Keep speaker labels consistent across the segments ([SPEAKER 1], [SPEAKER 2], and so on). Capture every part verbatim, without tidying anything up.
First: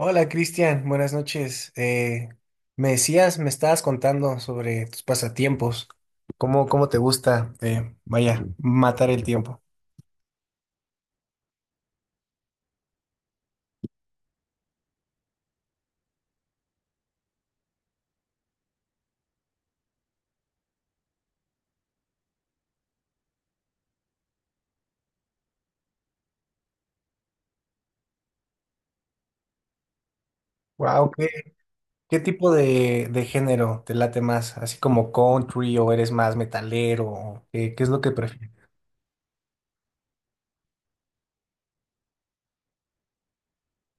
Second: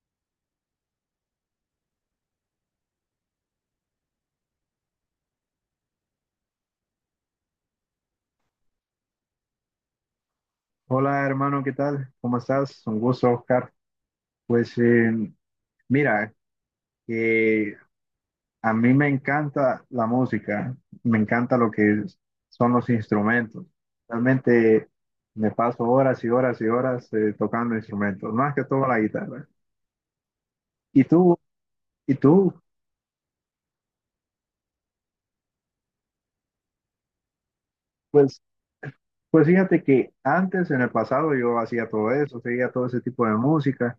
[SPEAKER 1] Hola Cristian, buenas noches. Eh, me decías, me estabas contando sobre tus pasatiempos, cómo, cómo te gusta, eh, vaya, matar el tiempo.
[SPEAKER 2] Hola hermano, ¿qué tal? ¿Cómo estás? Un gusto, Oscar. Pues eh, mira, eh, a mí me encanta la música, me encanta lo que es- son los instrumentos. Realmente me paso horas y horas y horas eh, tocando instrumentos, más que todo la guitarra. ¿Y
[SPEAKER 1] Wow, ¿qué,
[SPEAKER 2] tú? ¿Y
[SPEAKER 1] ¿qué tipo
[SPEAKER 2] tú?
[SPEAKER 1] de, de género te late más? ¿Así como country o eres más metalero? ¿O ¿Qué, qué es lo que
[SPEAKER 2] Pues,
[SPEAKER 1] prefieres?
[SPEAKER 2] pues fíjate que antes, en el pasado, yo hacía todo eso, seguía todo ese tipo de música.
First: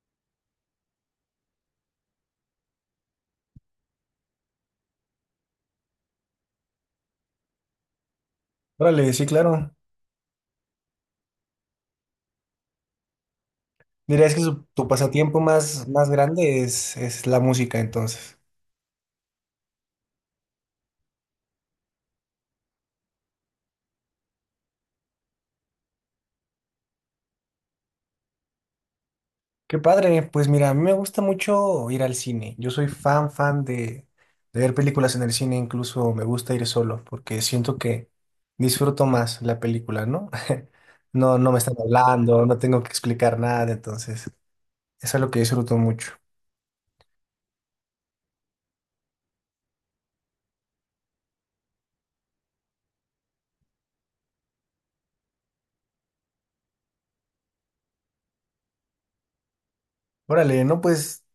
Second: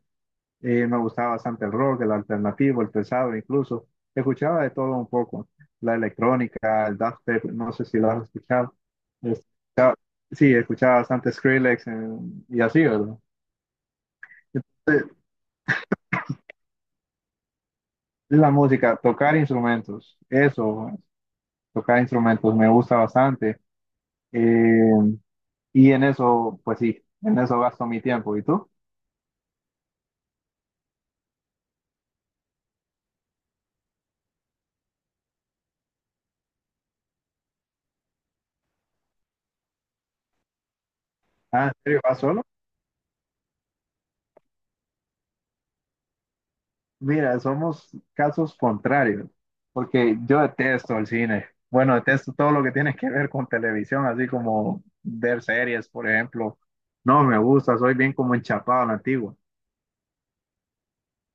[SPEAKER 2] Eh, me gustaba bastante el rock, el alternativo, el pesado incluso. Escuchaba de todo un poco. La electrónica, el dubstep, no sé si lo has escuchado.
[SPEAKER 1] Órale, sí, claro.
[SPEAKER 2] Escuchaba- sí, escuchaba bastante Skrillex, eh, y así, ¿verdad?
[SPEAKER 1] Dirías que su- tu
[SPEAKER 2] Entonces,
[SPEAKER 1] pasatiempo más, más grande es, es la música entonces.
[SPEAKER 2] la música, tocar instrumentos, eso, tocar instrumentos me gusta bastante. Eh, y en eso, pues sí, en eso gasto mi tiempo. ¿Y tú?
[SPEAKER 1] Qué padre, pues mira, a mí me gusta mucho ir al cine. Yo soy fan, fan de, de ver películas en el cine, incluso me gusta ir solo porque siento que disfruto más la película, ¿no? No, no me
[SPEAKER 2] Ah, ¿en
[SPEAKER 1] están
[SPEAKER 2] serio? ¿Vas solo?
[SPEAKER 1] hablando, no tengo que explicar nada, entonces eso es lo que disfruto mucho.
[SPEAKER 2] Mira, somos casos contrarios, porque yo detesto el cine. Bueno, detesto todo lo que tiene que ver con televisión, así como ver series, por ejemplo. No me gusta, soy bien como enchapado a la antigua.
[SPEAKER 1] Órale, no, pues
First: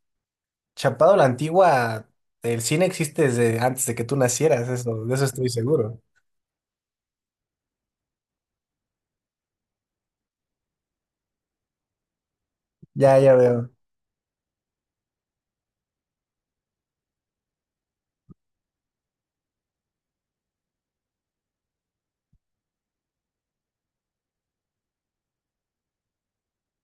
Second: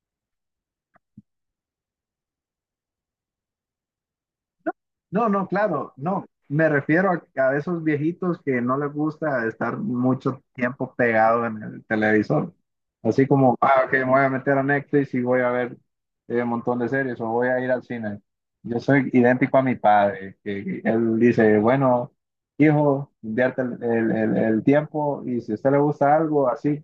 [SPEAKER 1] chapado la antigua, el cine existe desde antes de que tú nacieras, eso, de eso
[SPEAKER 2] No, no,
[SPEAKER 1] estoy
[SPEAKER 2] claro,
[SPEAKER 1] seguro.
[SPEAKER 2] no. Me refiero a, a esos viejitos que no les gusta estar mucho tiempo pegado en el televisor.
[SPEAKER 1] Ya,
[SPEAKER 2] Así
[SPEAKER 1] ya
[SPEAKER 2] como,
[SPEAKER 1] veo.
[SPEAKER 2] ah, ok, me voy a meter a Netflix y voy a ver eh, un montón de series o voy a ir al cine. Yo soy idéntico a mi padre, que él dice, bueno, hijo, invierte el, el- el- el tiempo y si a usted le gusta algo, así,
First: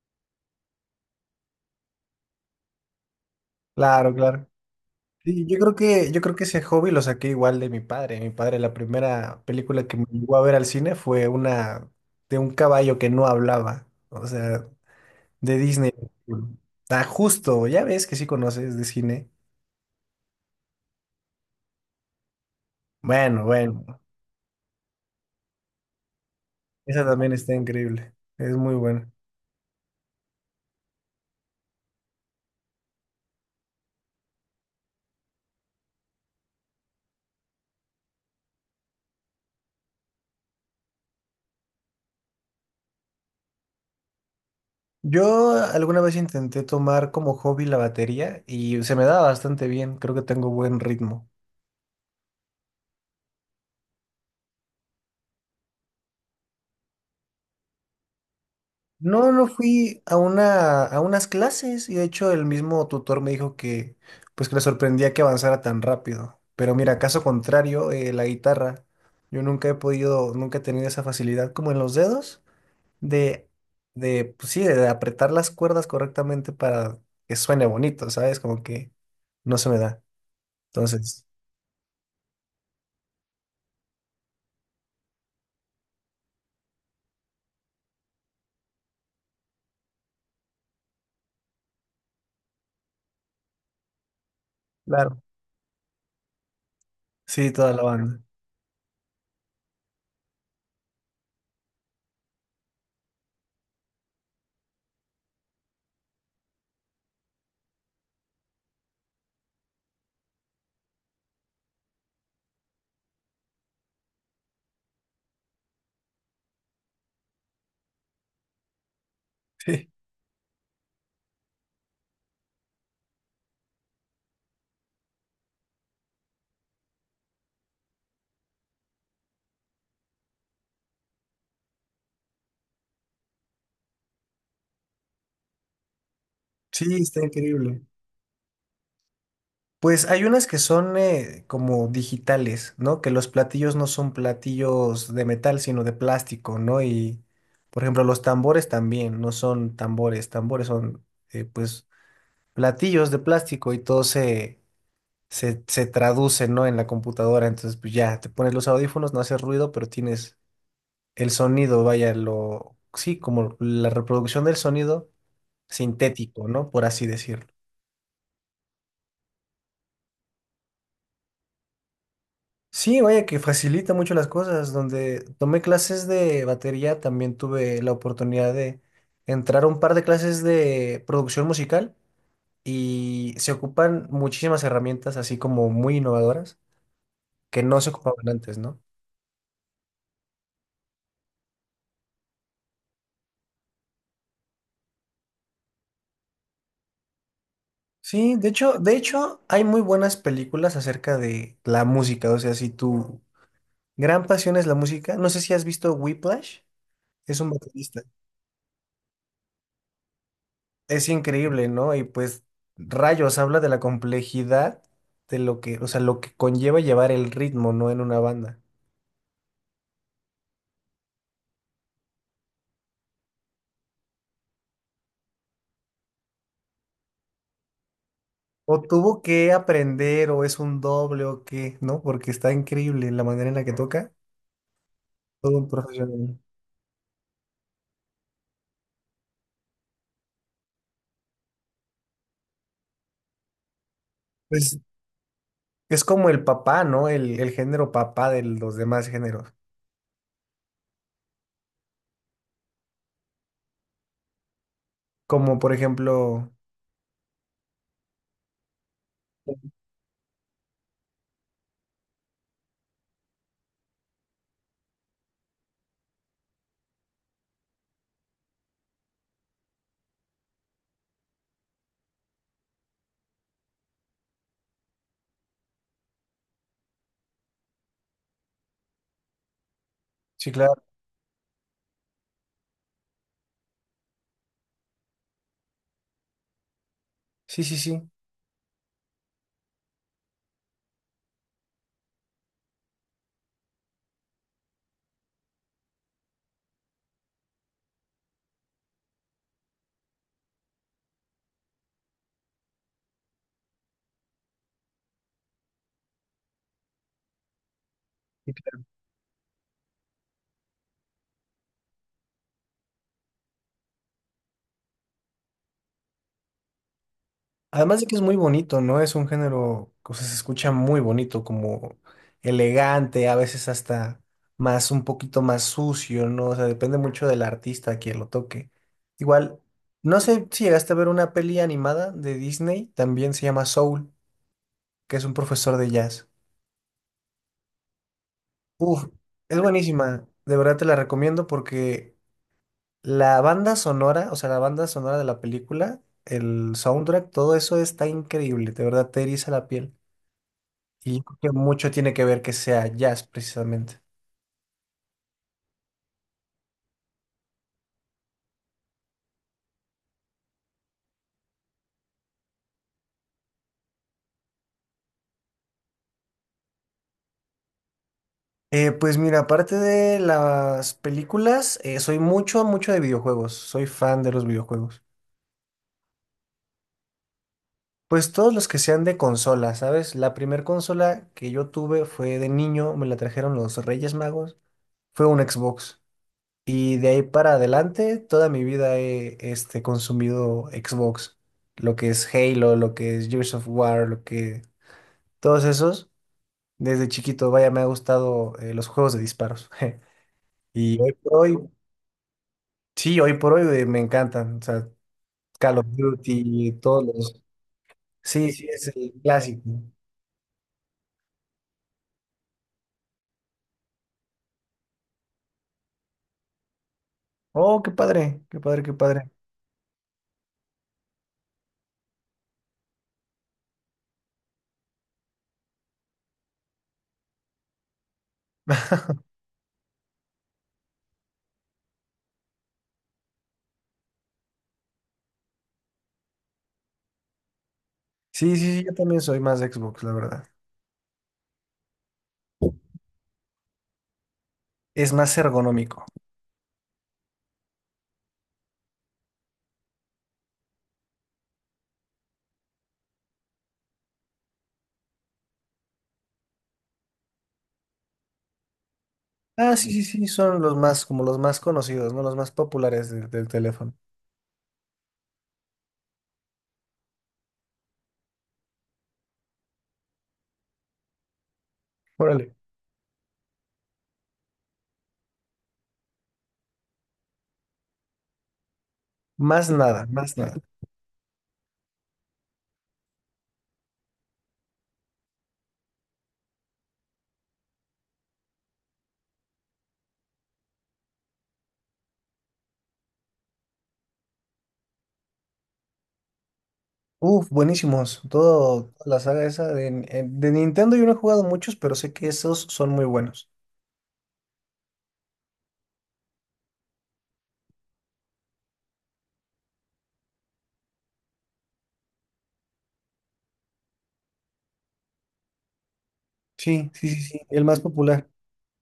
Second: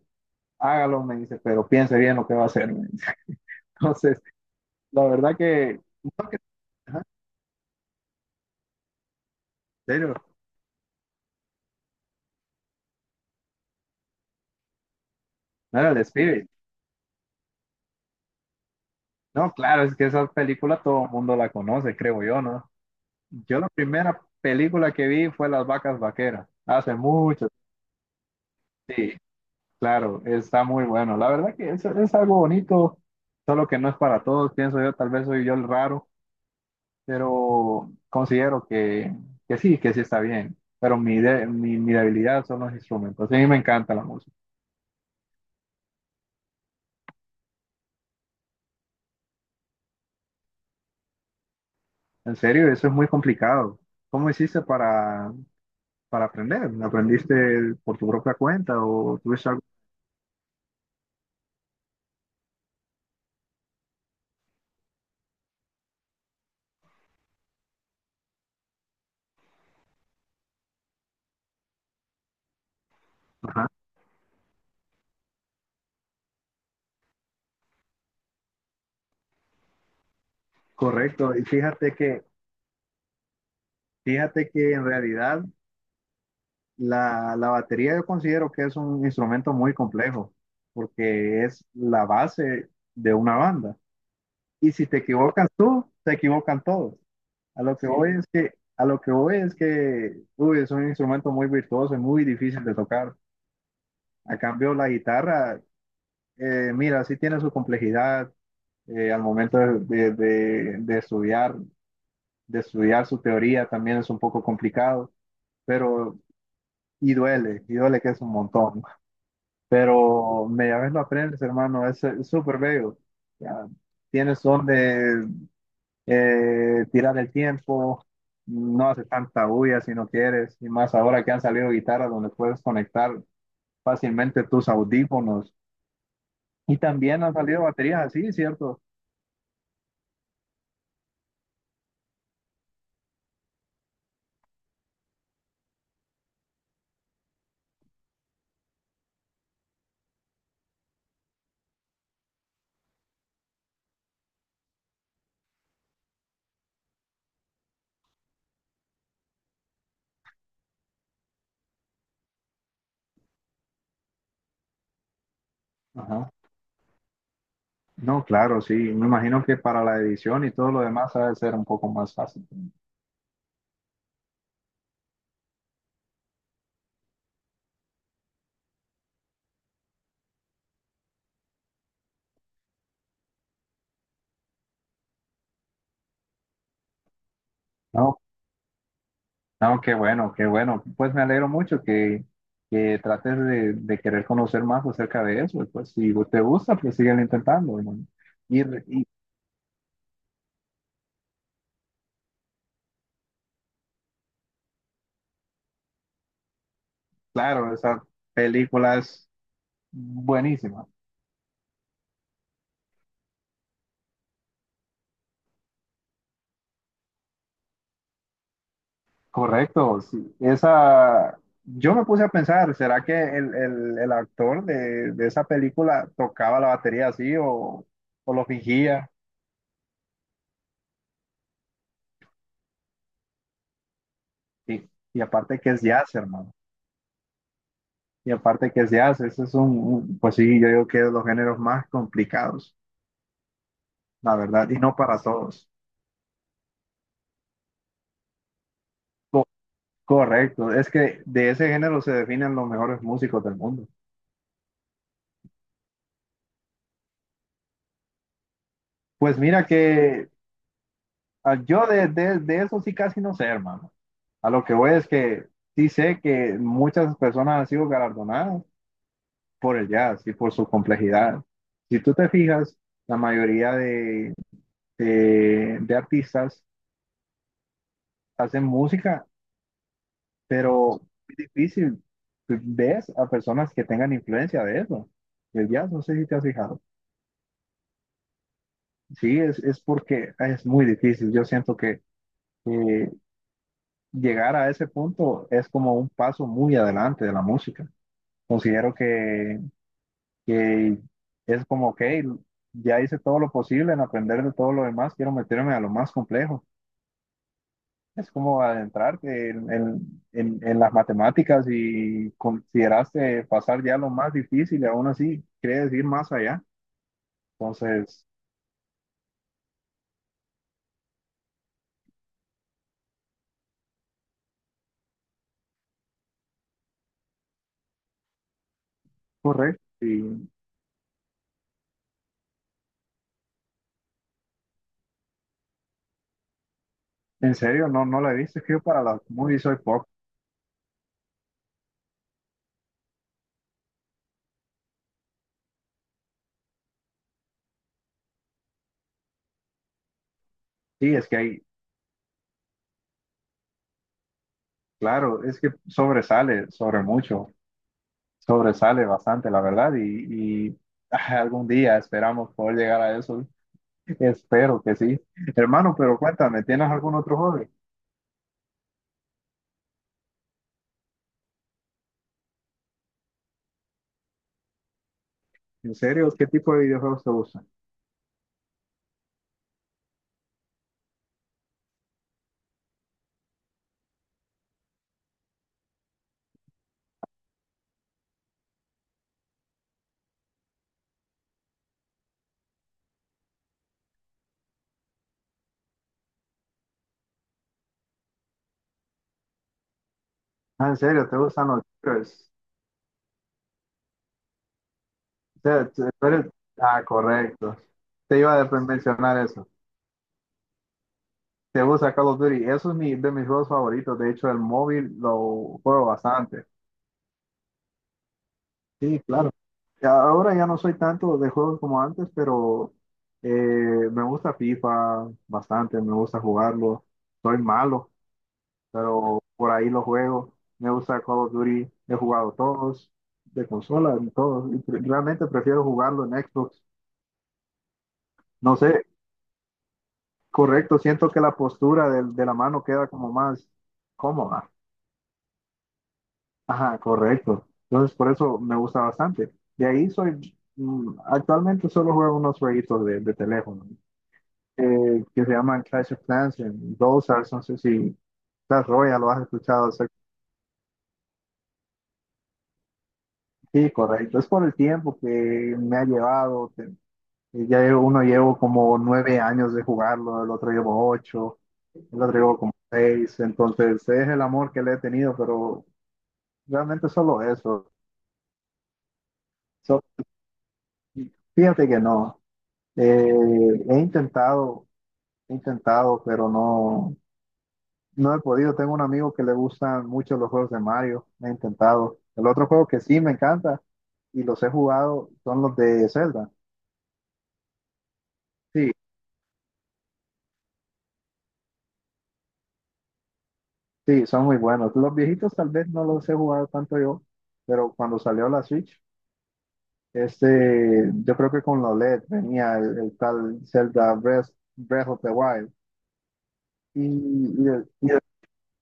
[SPEAKER 2] hágalo, me dice, pero piense bien lo que va a hacer, me dice.
[SPEAKER 1] Claro,
[SPEAKER 2] Entonces,
[SPEAKER 1] claro.
[SPEAKER 2] la verdad
[SPEAKER 1] Sí, yo creo
[SPEAKER 2] que,
[SPEAKER 1] que, yo
[SPEAKER 2] no
[SPEAKER 1] creo
[SPEAKER 2] que-
[SPEAKER 1] que ese hobby
[SPEAKER 2] ajá,
[SPEAKER 1] lo
[SPEAKER 2] en
[SPEAKER 1] saqué igual de mi padre. Mi padre, la primera película que me
[SPEAKER 2] serio,
[SPEAKER 1] llevó a ver al cine fue una de un caballo que no hablaba, o sea, de
[SPEAKER 2] no era
[SPEAKER 1] Disney.
[SPEAKER 2] el espíritu.
[SPEAKER 1] Ah, justo, ya ves que sí conoces de cine.
[SPEAKER 2] No, claro, es que esa película todo el mundo la conoce, creo yo, ¿no?
[SPEAKER 1] Bueno,
[SPEAKER 2] Yo la
[SPEAKER 1] bueno,
[SPEAKER 2] primera película que vi fue Las vacas vaqueras, hace
[SPEAKER 1] esa también
[SPEAKER 2] mucho.
[SPEAKER 1] está increíble, es muy buena.
[SPEAKER 2] Sí, claro, está muy bueno. La verdad que es, es algo bonito, solo que no es para todos, pienso yo, tal vez soy yo el raro, pero considero que, que sí, que sí está bien. Pero mi, de- mi, mi debilidad son los instrumentos. A mí me encanta la música.
[SPEAKER 1] Yo alguna vez intenté tomar como hobby la batería y se me da bastante bien, creo que tengo buen ritmo.
[SPEAKER 2] En serio, eso es muy complicado. ¿Cómo hiciste para, para aprender? ¿Aprendiste por tu propia cuenta o
[SPEAKER 1] No, no
[SPEAKER 2] tuviste algo?
[SPEAKER 1] fui a una, a unas clases y de hecho el mismo tutor me dijo que pues que le sorprendía que avanzara tan rápido. Pero mira, caso contrario, eh, la guitarra, yo nunca he podido, nunca he tenido esa facilidad como en los dedos de, de pues sí, de apretar las cuerdas correctamente para que suene bonito, ¿sabes? Como que no se me da. Entonces,
[SPEAKER 2] Correcto, y fíjate que, fíjate que en realidad la, la batería yo considero que es un instrumento muy complejo, porque es la base de una banda. Y si te
[SPEAKER 1] claro,
[SPEAKER 2] equivocas tú, te equivocan todos.
[SPEAKER 1] sí,
[SPEAKER 2] A
[SPEAKER 1] toda
[SPEAKER 2] lo
[SPEAKER 1] la
[SPEAKER 2] que, sí, voy, sí,
[SPEAKER 1] banda.
[SPEAKER 2] es que, a lo que voy es que, uy, es un instrumento muy virtuoso y muy difícil de tocar. A cambio, la guitarra, eh, mira, sí tiene su complejidad, eh, al momento de, de- de- de estudiar, de estudiar su teoría también es un poco complicado, pero y duele, y duele que es un montón. Pero media vez lo aprendes, hermano, es eh, súper bello. Ya, tienes donde eh, tirar el tiempo, no hace tanta bulla si no quieres, y más ahora que han salido guitarras donde puedes conectar fácilmente tus audífonos. Y
[SPEAKER 1] Sí, sí,
[SPEAKER 2] también
[SPEAKER 1] está
[SPEAKER 2] han salido
[SPEAKER 1] increíble.
[SPEAKER 2] baterías así, ¿cierto?
[SPEAKER 1] Pues hay unas que son eh, como digitales, ¿no? Que los platillos no son platillos de metal, sino de plástico, ¿no? Y, por ejemplo, los tambores también no son tambores, tambores son, eh, pues, platillos de plástico y todo se, se, se traduce, ¿no? En la computadora. Entonces, pues ya, te pones los audífonos, no hace ruido, pero tienes el sonido, vaya, lo, sí, como la reproducción del sonido
[SPEAKER 2] Ajá.
[SPEAKER 1] sintético, ¿no? Por así decirlo.
[SPEAKER 2] No, claro, sí. Me imagino que para la edición y todo lo demás ha de ser un poco más fácil.
[SPEAKER 1] Sí, vaya que facilita mucho las cosas. Donde tomé clases de batería, también tuve la oportunidad de entrar a un par de clases de producción musical y se ocupan muchísimas herramientas así como muy innovadoras que no se
[SPEAKER 2] No,
[SPEAKER 1] ocupaban antes, ¿no?
[SPEAKER 2] no, qué bueno, qué bueno. Pues me alegro mucho que, que trates de, de querer conocer más acerca de eso. Y pues si te gusta, pues síguelo intentando, hermano.
[SPEAKER 1] Sí, de
[SPEAKER 2] Y,
[SPEAKER 1] hecho,
[SPEAKER 2] re-
[SPEAKER 1] de
[SPEAKER 2] y
[SPEAKER 1] hecho hay muy buenas películas acerca de la música, o sea, si tu gran pasión es la música, no sé si has visto Whiplash, es un
[SPEAKER 2] claro,
[SPEAKER 1] baterista.
[SPEAKER 2] esa película es buenísima.
[SPEAKER 1] Es increíble, ¿no? Y pues rayos, habla de la complejidad de lo que, o sea, lo que conlleva llevar el ritmo, ¿no? En una banda.
[SPEAKER 2] Correcto, sí. Esa, yo me puse a pensar, ¿será que el, el, el actor de, de esa película tocaba la batería así o, o lo
[SPEAKER 1] O
[SPEAKER 2] fingía?
[SPEAKER 1] tuvo que aprender, o es un doble, o qué, ¿no? Porque está increíble la manera en la que toca.
[SPEAKER 2] Y, y
[SPEAKER 1] Todo
[SPEAKER 2] aparte
[SPEAKER 1] un
[SPEAKER 2] que es jazz,
[SPEAKER 1] profesional.
[SPEAKER 2] hermano. Y aparte que es jazz, ese es un, un- pues sí, yo digo que es de los géneros más complicados. La verdad,
[SPEAKER 1] Pues
[SPEAKER 2] y no para todos.
[SPEAKER 1] es como el papá, ¿no? El, el género papá de los demás
[SPEAKER 2] Co-
[SPEAKER 1] géneros.
[SPEAKER 2] correcto, es que de ese género se definen los mejores músicos del mundo.
[SPEAKER 1] Como por ejemplo,
[SPEAKER 2] Pues mira que ah, yo de, de, de eso sí casi no sé, hermano. A lo que voy es que sí sé que muchas personas han sido galardonadas por el jazz y por su complejidad. Si tú te fijas, la mayoría de, de, de artistas hacen música,
[SPEAKER 1] sí, claro.
[SPEAKER 2] pero es difícil. Pues, ves a personas que tengan influencia de eso, del jazz, no sé si te has fijado.
[SPEAKER 1] Sí, sí, sí.
[SPEAKER 2] Sí, es, es porque es muy difícil. Yo siento que eh, llegar a ese punto es como un paso muy adelante de la música. Considero que, que es como, ok, ya hice todo lo posible en aprender de todo lo demás, quiero meterme a lo más complejo. Es como adentrarte en, en, en- en las matemáticas y consideraste pasar ya lo más difícil y aún así quieres ir más allá.
[SPEAKER 1] Además de que es
[SPEAKER 2] Entonces,
[SPEAKER 1] muy bonito, ¿no? Es un género, o sea, se escucha muy bonito, como elegante, a veces hasta más, un poquito más sucio, ¿no? O sea, depende mucho del artista a quien lo toque. Igual,
[SPEAKER 2] correcto.
[SPEAKER 1] no sé
[SPEAKER 2] Y
[SPEAKER 1] si llegaste a ver una peli animada de Disney, también se llama Soul, que es un profesor de jazz.
[SPEAKER 2] en serio, no, no la he visto. Es que yo para
[SPEAKER 1] Uf,
[SPEAKER 2] las
[SPEAKER 1] es
[SPEAKER 2] movies soy poco.
[SPEAKER 1] buenísima, de verdad te la recomiendo porque la banda sonora, o sea, la banda sonora de la película, el soundtrack, todo eso está increíble, de verdad te eriza la piel.
[SPEAKER 2] Sí,
[SPEAKER 1] Y yo
[SPEAKER 2] es que
[SPEAKER 1] creo que
[SPEAKER 2] hay,
[SPEAKER 1] mucho tiene que ver que sea jazz, precisamente.
[SPEAKER 2] claro, es que sobresale, sobre mucho, sobresale bastante, la verdad, y, y, ah, algún día esperamos poder llegar a eso, espero que sí. Hermano, pero cuéntame, ¿tienes algún otro hobby?
[SPEAKER 1] Eh, pues mira, aparte de las películas, eh, soy mucho, mucho de videojuegos. Soy fan de los videojuegos.
[SPEAKER 2] ¿En serio? ¿Qué tipo de videojuegos te gustan?
[SPEAKER 1] Pues todos los que sean de consola, ¿sabes? La primer consola que yo tuve fue de niño, me la trajeron los Reyes Magos, fue un Xbox. Y de ahí para adelante, toda mi vida he este, consumido Xbox. Lo que es Halo, lo que es Gears of War, lo que... Todos esos. Desde chiquito, vaya, me ha gustado eh, los juegos de disparos.
[SPEAKER 2] Ah, ¿en
[SPEAKER 1] Y hoy
[SPEAKER 2] serio?
[SPEAKER 1] por
[SPEAKER 2] ¿Te
[SPEAKER 1] hoy,
[SPEAKER 2] gustan los shooters?
[SPEAKER 1] sí, hoy por hoy eh, me encantan. O sea,
[SPEAKER 2] O
[SPEAKER 1] Call of
[SPEAKER 2] sea, te- tú eres-
[SPEAKER 1] Duty, todos
[SPEAKER 2] Ah,
[SPEAKER 1] los.
[SPEAKER 2] correcto. Te
[SPEAKER 1] Sí,
[SPEAKER 2] iba a
[SPEAKER 1] sí,
[SPEAKER 2] de-
[SPEAKER 1] es el
[SPEAKER 2] mencionar
[SPEAKER 1] clásico.
[SPEAKER 2] eso. Te gusta Call of Duty. Eso es mi, de mis juegos favoritos. De hecho, el móvil lo juego bastante.
[SPEAKER 1] Oh, qué padre, qué padre, qué
[SPEAKER 2] Sí,
[SPEAKER 1] padre.
[SPEAKER 2] claro. Ya Ahora ya no soy tanto de juegos como antes, pero eh, me gusta FIFA bastante, me gusta jugarlo. Soy malo, pero por ahí lo juego. Me gusta Call of Duty, he jugado todos, de consola, en todos. Y pre- realmente prefiero jugarlo en Xbox.
[SPEAKER 1] Sí,
[SPEAKER 2] No
[SPEAKER 1] sí, sí,
[SPEAKER 2] sé,
[SPEAKER 1] yo también soy más de Xbox, la verdad.
[SPEAKER 2] correcto, siento que la postura del- de, la mano queda como más cómoda.
[SPEAKER 1] Es más ergonómico.
[SPEAKER 2] Ajá, correcto. Entonces, por eso me gusta bastante. De ahí soy, mm, actualmente solo juego unos jueguitos de, de teléfono, eh, que se llaman Clash of Clans, en Dosas, no sé si Clash Royale lo has
[SPEAKER 1] Ah,
[SPEAKER 2] escuchado.
[SPEAKER 1] sí,
[SPEAKER 2] O
[SPEAKER 1] sí, sí, son los más, como los más conocidos, ¿no? Los más populares de- del
[SPEAKER 2] Sí,
[SPEAKER 1] teléfono.
[SPEAKER 2] correcto. Es por el tiempo que me ha llevado. Te- eh, ya llevo- uno llevo como nueve años de jugarlo, el otro llevo ocho, el otro
[SPEAKER 1] Órale.
[SPEAKER 2] llevo como seis. Entonces, es el amor que le he tenido, pero realmente solo eso.
[SPEAKER 1] Más
[SPEAKER 2] So-
[SPEAKER 1] nada, más nada.
[SPEAKER 2] Fíjate que no. Eh, he intentado, he intentado, pero no, no he podido. Tengo un amigo que le gustan mucho los juegos de Mario. He intentado. El otro juego que sí me encanta y los he jugado son los de Zelda.
[SPEAKER 1] Uf, buenísimos. Todo,
[SPEAKER 2] Sí,
[SPEAKER 1] toda la saga esa de, eh, de Nintendo yo no he jugado muchos, pero sé que esos son muy buenos.
[SPEAKER 2] sí, son muy buenos. Los viejitos tal vez no los he jugado tanto yo, pero cuando salió la Switch, este, yo creo que con la OLED venía el, el tal Zelda Breath, Breath of the Wild.
[SPEAKER 1] Sí,
[SPEAKER 2] Y,
[SPEAKER 1] sí, sí, sí, el
[SPEAKER 2] y
[SPEAKER 1] más
[SPEAKER 2] el- y el-
[SPEAKER 1] popular.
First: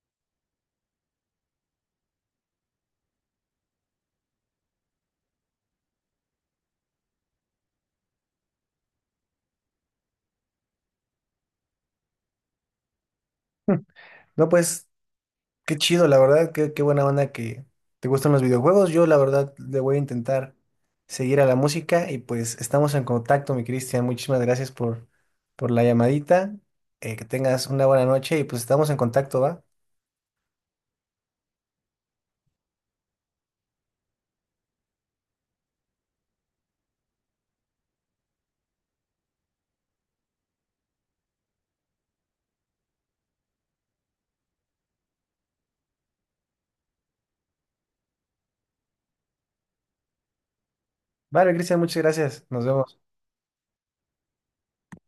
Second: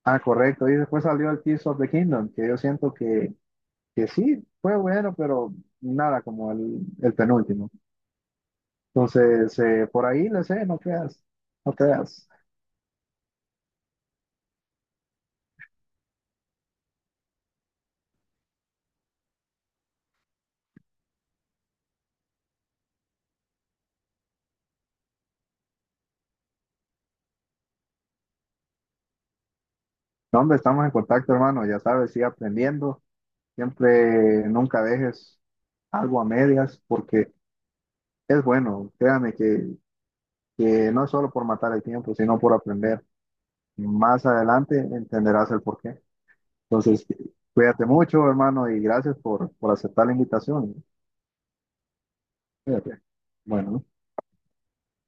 [SPEAKER 2] ah, Correcto. Y después salió el Tears of the Kingdom, que yo siento que que sí, fue bueno, pero nada como el, el penúltimo. Entonces, eh, por ahí le sé, no creas, no creas.
[SPEAKER 1] No, pues, qué chido, la verdad, qué, qué buena onda que te gustan los videojuegos. Yo, la verdad, le voy a intentar seguir a la música y pues estamos en contacto, mi Cristian. Muchísimas gracias por, por la llamadita. Eh, que tengas una buena noche y pues estamos en contacto, ¿va?
[SPEAKER 2] No, hombre, estamos en contacto, hermano, ya sabes, sigue aprendiendo, siempre, nunca dejes algo a medias, porque es bueno, créame que, que no es solo por matar el tiempo, sino por aprender. Más adelante entenderás el porqué. Entonces, cuídate mucho, hermano, y gracias por, por aceptar la invitación.
[SPEAKER 1] Vale, Cristian, muchas gracias. Nos vemos.
[SPEAKER 2] Cuídate. Bueno.